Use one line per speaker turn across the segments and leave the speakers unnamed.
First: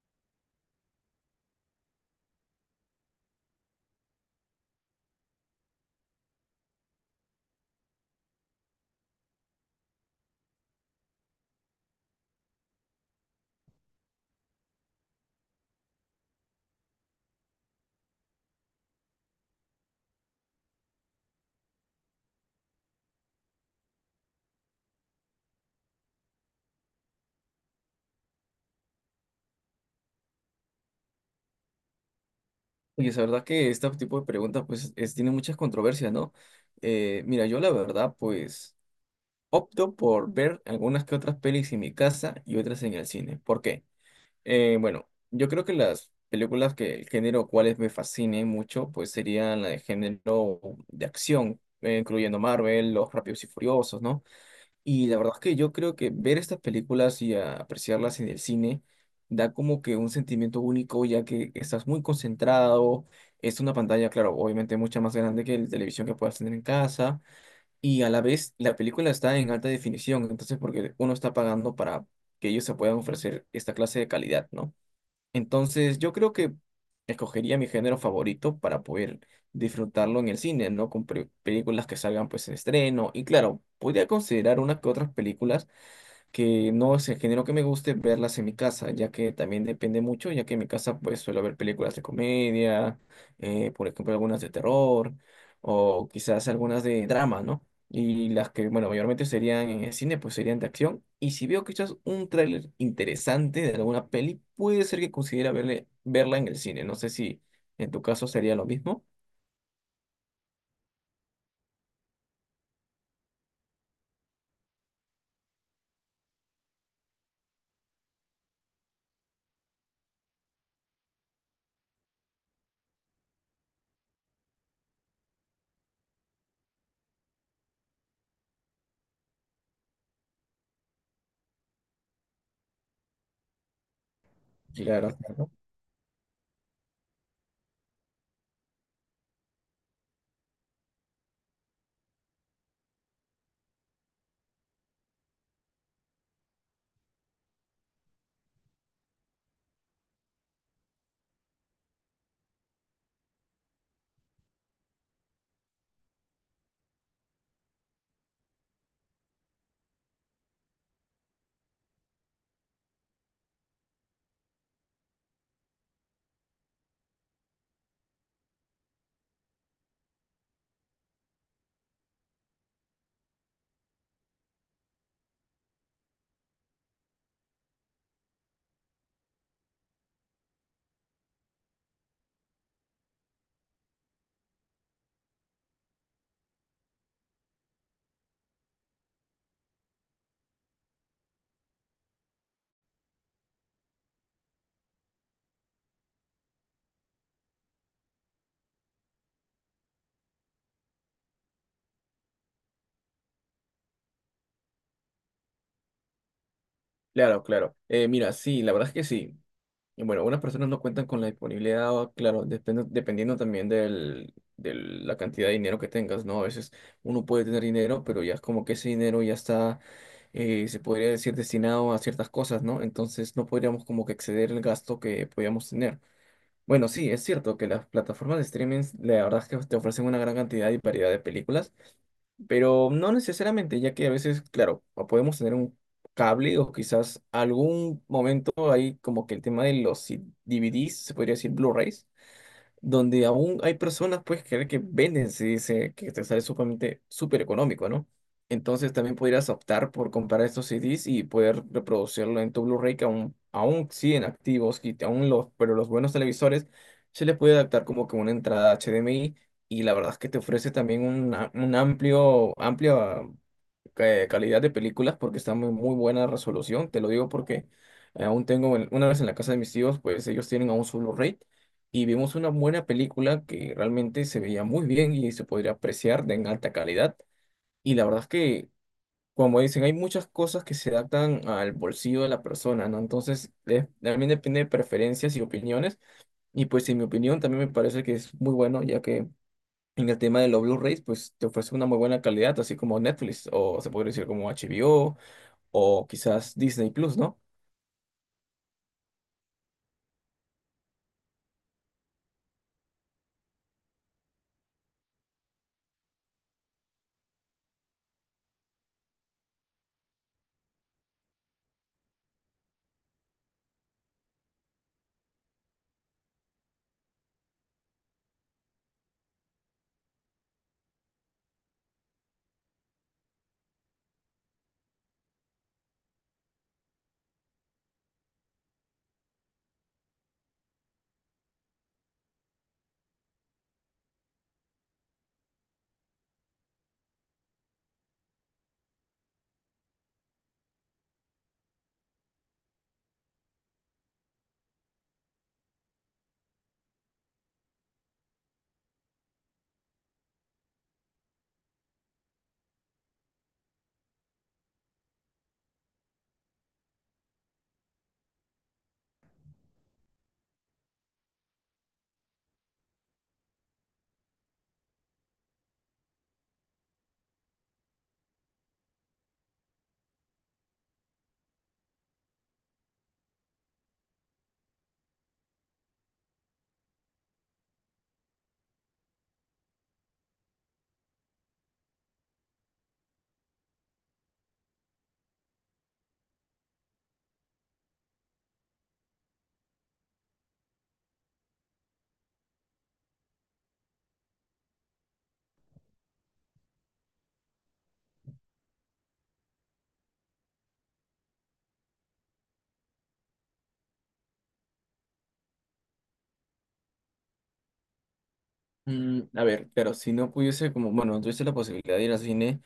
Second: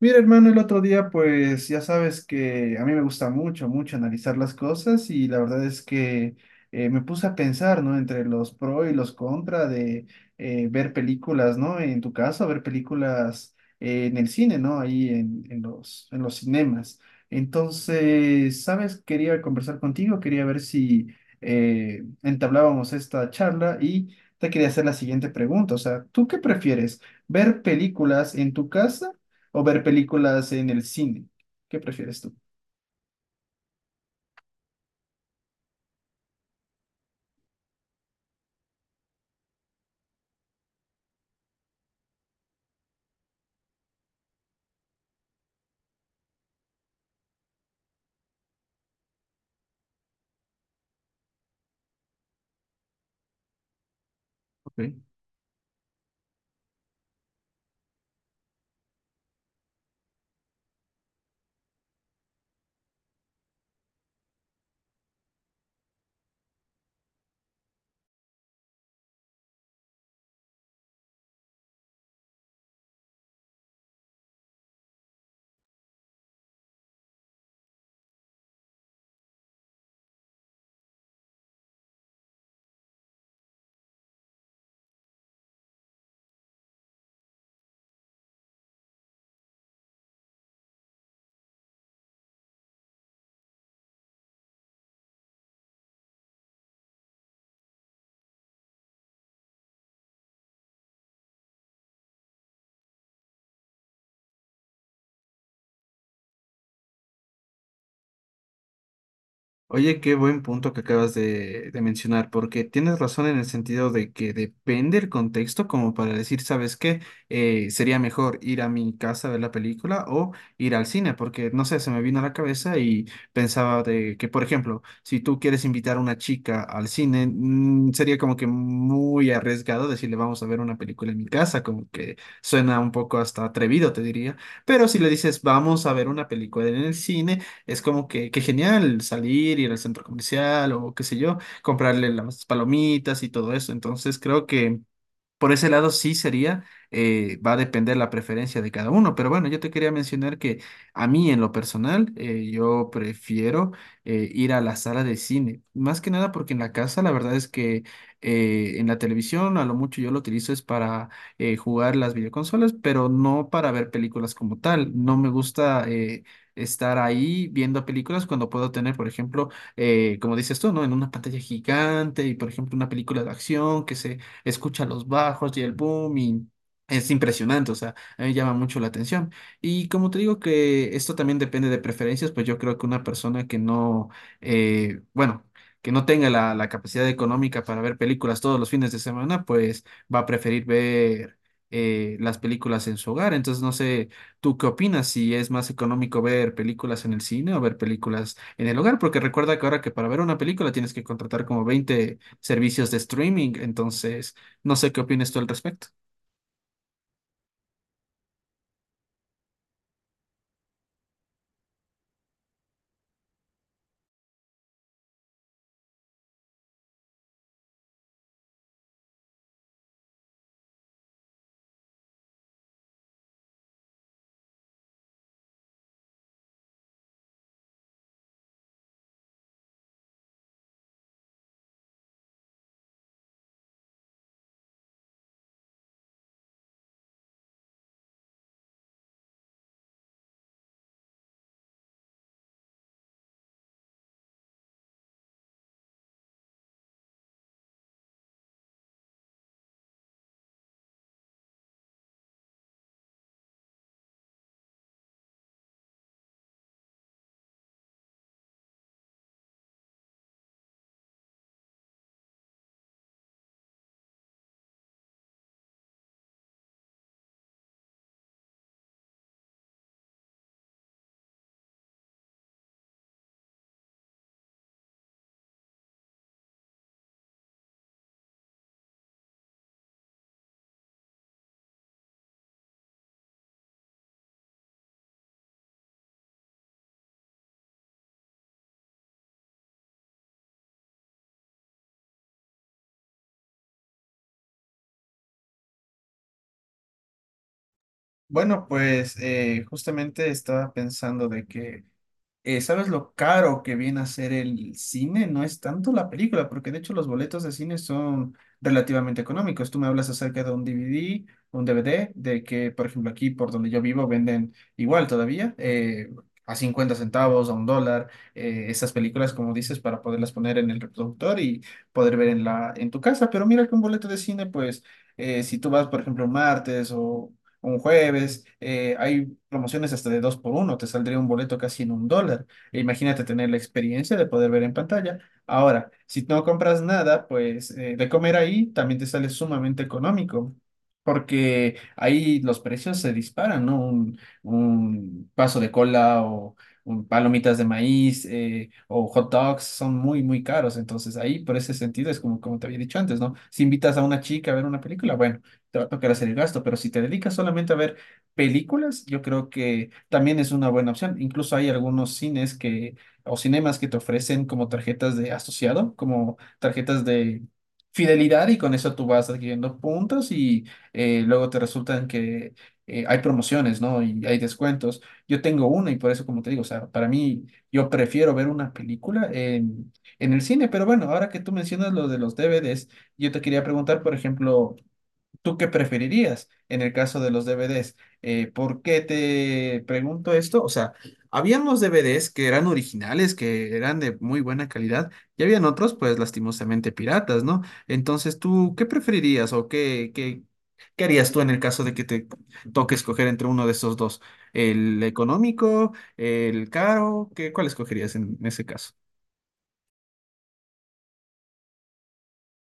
Mira, hermano, el otro día, pues ya sabes que a mí me gusta mucho, mucho analizar las cosas y la verdad es que me puse a pensar, ¿no? Entre los pro y los contra de ver películas, ¿no? En tu caso, ver películas en el cine, ¿no? Ahí en los cinemas. Entonces, ¿sabes? Quería conversar contigo, quería ver si entablábamos esta charla y te quería hacer la siguiente pregunta. O sea, ¿tú qué prefieres? ¿Ver películas en tu casa o ver películas en el cine? ¿Qué prefieres tú?
Oye, es verdad que este tipo de preguntas tiene muchas controversias, ¿no? Mira, yo la verdad pues opto por ver algunas que otras pelis en mi casa y otras en el cine. ¿Por qué? Bueno, yo creo que las películas que el género cuales me fascinen mucho pues serían la de género de acción, incluyendo Marvel, Los Rápidos y Furiosos, ¿no?
Ok.
Y la verdad es que yo creo que ver estas películas y apreciarlas en el cine da como que un sentimiento único, ya que estás muy concentrado, es una pantalla, claro, obviamente mucha más grande que la televisión que puedas tener en casa, y a la vez la película está en alta definición, entonces porque uno está pagando para que ellos se puedan ofrecer esta clase de calidad, ¿no? Entonces, yo creo que escogería mi género favorito para poder disfrutarlo en el cine, ¿no? Con películas que salgan pues en estreno. Y claro, podría considerar unas que otras películas que no es el género que me guste verlas en mi casa, ya que también depende mucho, ya que en mi casa pues suelo ver películas de comedia, por ejemplo algunas de terror o quizás algunas de drama, ¿no? Y las que, bueno, mayormente serían en el cine, pues serían de acción. Y si veo quizás un tráiler interesante de alguna peli, puede ser que considera verla en el cine. No sé si en tu caso sería lo mismo.
Oye, qué buen punto que acabas de mencionar, porque tienes razón en el sentido de que depende el contexto como para decir, ¿sabes qué? Sería mejor ir a mi casa a ver la película o ir al cine, porque no sé, se me vino a la cabeza y pensaba de que, por ejemplo, si tú quieres invitar a una chica al cine, sería como que muy arriesgado decirle vamos a ver una película en mi casa, como que suena un poco hasta atrevido, te diría, pero si le
Claro,
dices
claro.
vamos a ver una película en el cine, es como que genial salir, ir al centro comercial o qué sé yo, comprarle las palomitas y todo eso. Entonces creo que por ese lado sí sería, va a depender la preferencia de cada uno, pero bueno, yo te quería mencionar que a mí en lo personal, yo prefiero ir a la sala de cine, más que nada porque en la casa la verdad es que en la televisión a lo mucho yo lo utilizo es para jugar las videoconsolas, pero no para ver películas como tal, no me gusta estar ahí viendo películas cuando puedo tener, por ejemplo, como dices tú, ¿no? En una pantalla gigante y, por ejemplo, una película de acción que se escucha los bajos y el boom y es impresionante, o sea, a mí me llama mucho la atención. Y como te digo que esto también depende de preferencias, pues yo creo que una persona que no, bueno, que no tenga la capacidad económica para ver películas todos los fines de semana, pues va a preferir ver las películas en su hogar. Entonces, no sé, ¿tú qué opinas? Si es más económico ver películas en el cine o ver películas en el hogar, porque recuerda que ahora que para ver una película tienes que contratar como 20 servicios de streaming, entonces no sé qué opinas tú al respecto.
Claro, claro. Mira, sí, la verdad es que sí. Y bueno, algunas personas no cuentan con la disponibilidad, o, claro, dependiendo también de la cantidad de dinero que tengas, ¿no? A veces uno puede tener dinero, pero ya es como que ese dinero ya está, se podría decir, destinado a ciertas cosas, ¿no? Entonces no podríamos como que exceder el gasto que podíamos tener. Bueno, sí, es cierto que las plataformas de streaming, la verdad es que te ofrecen una gran cantidad y variedad de películas, pero no necesariamente, ya que a veces, claro, o podemos tener un cable o quizás algún momento hay como que el tema de los DVDs, se podría decir Blu-rays, donde aún hay personas, pues, que venden, se dice que te sale sumamente súper económico, ¿no? Entonces también podrías optar por comprar estos CDs y poder reproducirlo en tu Blu-ray que aún siguen activos y aún los, pero los buenos televisores se les puede adaptar como que una entrada HDMI y la verdad es que te ofrece también un amplio calidad de películas porque está muy buena resolución. Te lo digo porque aún tengo, una vez en la casa de mis tíos, pues ellos tienen aún su Blu-ray y vimos una buena película que realmente se veía muy bien y se podría apreciar de en alta calidad. Y la verdad es que, como dicen, hay muchas cosas que se adaptan al bolsillo de la persona, ¿no? Entonces, también depende de preferencias y opiniones. Y pues en mi opinión también me parece que es muy bueno, ya que... En el tema de los Blu-rays, pues te ofrece una muy buena calidad, así como Netflix, o se podría decir como HBO, o quizás Disney Plus, ¿no?
Bueno, pues justamente estaba pensando de que, ¿sabes lo caro que viene a ser el cine? No es tanto la película, porque de hecho los boletos de cine son relativamente económicos. Tú me hablas acerca de un DVD, de que, por ejemplo, aquí por donde yo vivo venden igual todavía, a 50 centavos, a $1, esas películas, como dices, para poderlas poner en el reproductor y poder ver en en tu casa. Pero mira que un boleto de cine, pues si tú vas, por ejemplo, un martes o un jueves, hay promociones hasta de dos por uno, te saldría un boleto casi en $1. E imagínate tener la experiencia de poder ver en pantalla. Ahora, si no compras nada, pues de comer ahí también te sale sumamente económico. Porque ahí los precios se disparan, ¿no? Un vaso de cola o un palomitas de maíz o hot dogs son muy, muy caros. Entonces ahí, por ese sentido, es como te había dicho antes, ¿no? Si invitas a una chica a ver una película, bueno, te va a tocar hacer el gasto, pero si te dedicas solamente a ver películas, yo creo que también es una buena opción. Incluso hay algunos cines o cinemas que te ofrecen como tarjetas de asociado, como tarjetas de fidelidad y con eso tú vas adquiriendo puntos y luego te resultan que hay promociones, ¿no? Y hay descuentos. Yo tengo una y por eso, como te digo, o sea, para mí yo prefiero ver una película en el cine, pero bueno, ahora que tú mencionas lo de los DVDs, yo te quería preguntar, por ejemplo, ¿tú qué preferirías en el caso de los DVDs? ¿Por qué te pregunto esto? O sea, habían los DVDs que eran originales, que eran de muy buena calidad, y habían otros, pues lastimosamente piratas, ¿no? Entonces, ¿tú qué preferirías o qué harías tú en el caso de que te toque escoger entre uno de esos dos? ¿El económico, el caro? ¿Qué, cuál escogerías en ese caso?
Mm, a ver, claro, si no pudiese, como, bueno, no tuviese la posibilidad de ir al cine,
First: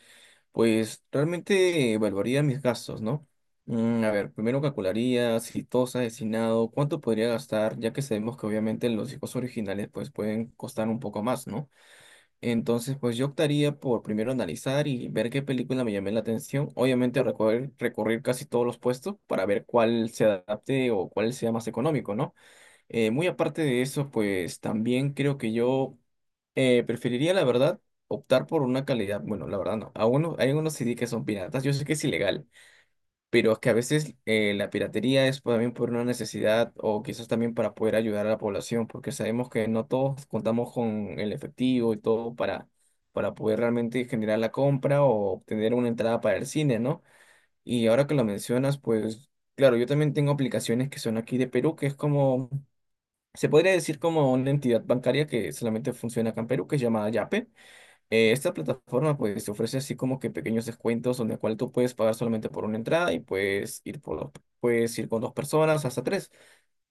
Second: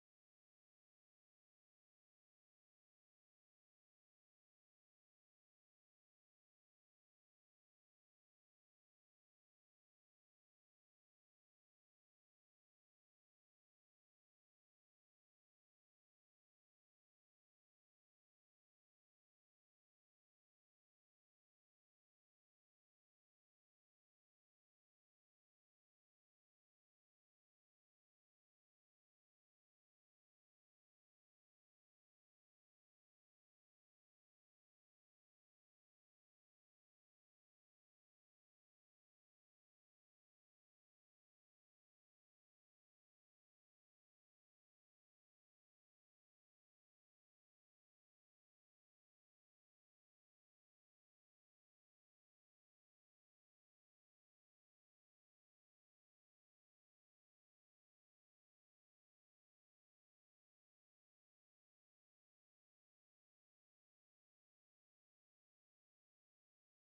pues realmente evaluaría mis gastos, ¿no? Mm, a ver, primero calcularía si todo está destinado, cuánto podría gastar, ya que sabemos que obviamente los hijos originales pues pueden costar un poco más, ¿no? Entonces, pues yo optaría por primero analizar y ver qué película me llamé la atención. Obviamente recorrer casi todos los puestos para ver cuál se adapte o cuál sea más económico, ¿no? Muy aparte de eso, pues también creo que yo preferiría, la verdad, optar por una calidad. Bueno, la verdad no. A uno, hay unos CD que son piratas. Yo sé que es ilegal, pero es que a veces la piratería es también por una necesidad o quizás también para poder ayudar a la población, porque sabemos que no todos contamos con el efectivo y todo para poder realmente generar la compra o obtener una entrada para el cine, ¿no? Y ahora que lo mencionas, pues claro, yo también tengo aplicaciones que son aquí de Perú, que es como. Se podría decir como una entidad bancaria que solamente funciona acá en Perú, que es llamada Yape. Esta plataforma pues te ofrece así como que pequeños descuentos donde cual tú puedes pagar solamente por una entrada y puedes ir con 2 personas hasta tres.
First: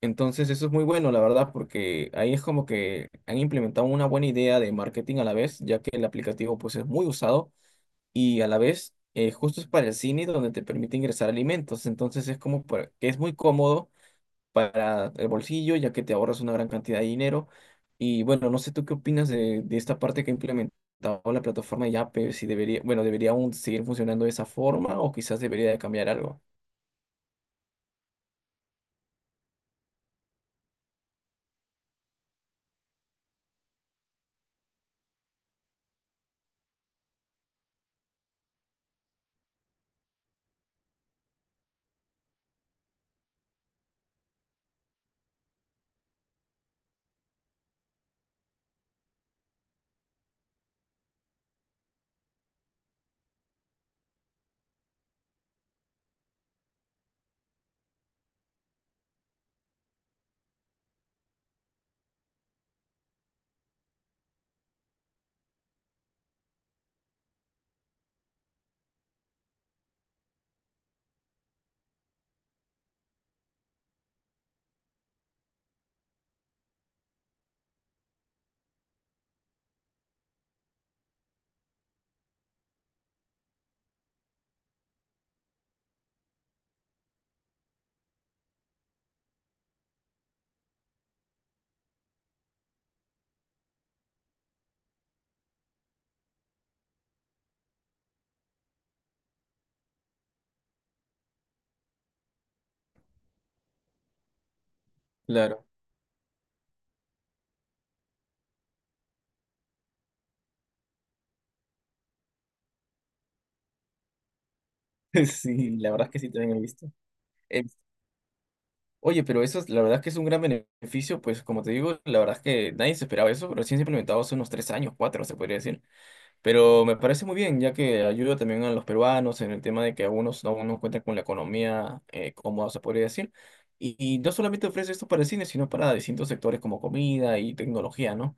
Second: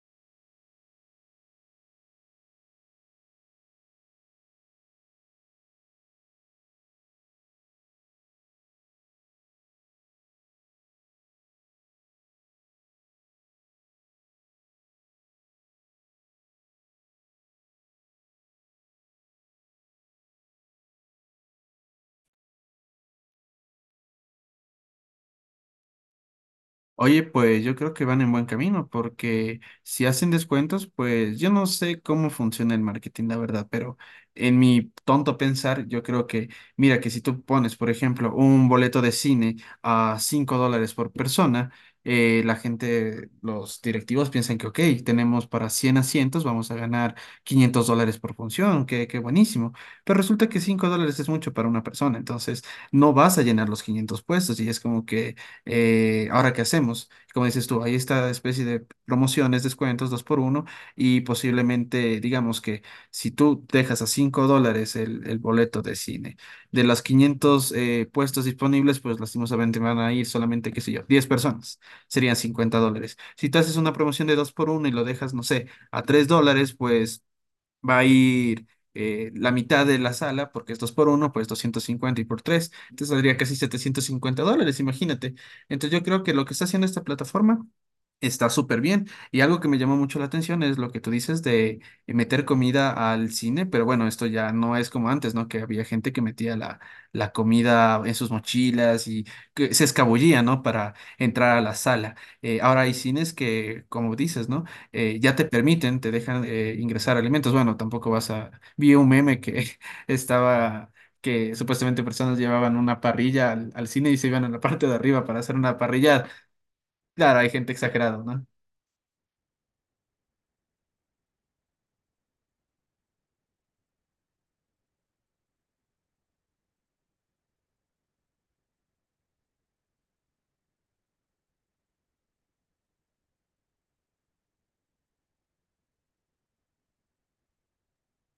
Entonces eso es muy bueno, la verdad, porque ahí es como que han implementado una buena idea de marketing a la vez, ya que el aplicativo pues es muy usado y a la vez justo es para el cine donde te permite ingresar alimentos. Entonces es como que es muy cómodo para el bolsillo, ya que te ahorras una gran cantidad de dinero. Y bueno, no sé tú qué opinas de esta parte que ha implementado la plataforma de Yape, si debería, bueno, debería aún seguir funcionando de esa forma o quizás debería de cambiar algo.
Oye, pues yo creo que van en buen camino porque si hacen descuentos, pues yo no sé cómo funciona el marketing, la verdad, pero en mi tonto pensar, yo creo que, mira, que si tú pones, por ejemplo, un boleto de cine a $5 por persona, la gente, los directivos piensan que, ok, tenemos para 100 asientos, vamos a ganar $500 por función, que buenísimo, pero resulta que $5 es mucho para una persona, entonces no vas a llenar los 500 puestos y es como que ahora qué hacemos. Como dices tú, hay esta especie de promociones, descuentos, dos por uno, y posiblemente, digamos que si tú dejas a $5 el boleto de cine, de los 500 puestos disponibles, pues lastimosamente van a ir solamente, qué sé yo, 10 personas, serían $50. Si tú haces una promoción de dos por uno y lo dejas, no sé, a $3, pues va a ir la mitad de la sala, porque es 2 por uno pues 250 y por tres. Entonces saldría casi $750, imagínate. Entonces yo creo que lo que está haciendo esta plataforma está súper bien. Y algo que me llamó mucho la atención es lo que tú dices de meter comida al cine, pero bueno, esto ya no es como antes, ¿no? Que había gente que metía la comida en sus mochilas y que se escabullía, ¿no? Para entrar a la sala. Ahora hay cines que, como dices, ¿no? Ya te
Claro.
permiten, te dejan ingresar alimentos. Bueno, tampoco vas a... Vi un meme que estaba, que supuestamente personas llevaban una parrilla al cine y se iban a la parte de arriba para hacer una
Sí, la verdad es que
parrillada.
sí también he visto.
Claro, hay
Eh,
gente exagerada, ¿no?
Oye, pero eso es, la verdad es que es un gran beneficio, pues como te digo, la verdad es que nadie se esperaba eso, pero sí se ha implementado hace unos 3 años, cuatro, se podría decir. Pero me parece muy bien, ya que ayuda también a los peruanos en el tema de que algunos aún no cuentan con la economía cómoda, se podría decir. Y no solamente ofrece esto para el cine, sino para distintos sectores como comida y tecnología, ¿no?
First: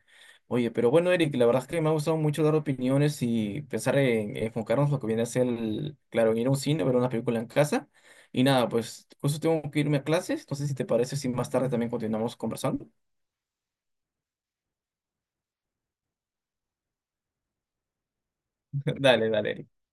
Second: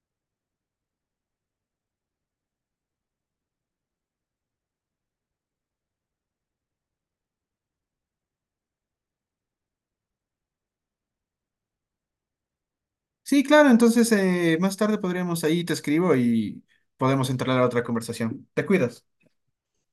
Oye, pero bueno, Eric, la verdad es que me ha gustado mucho dar opiniones y pensar en enfocarnos en lo que viene a ser, claro, en ir a un cine, ver una película en casa. Y nada, pues justo tengo que irme a clases, no sé si te parece si más tarde también continuamos conversando.
Sí, claro, entonces más tarde podríamos ahí, te escribo y podemos entrar a otra conversación. Te cuidas.
Dale, dale, Eric.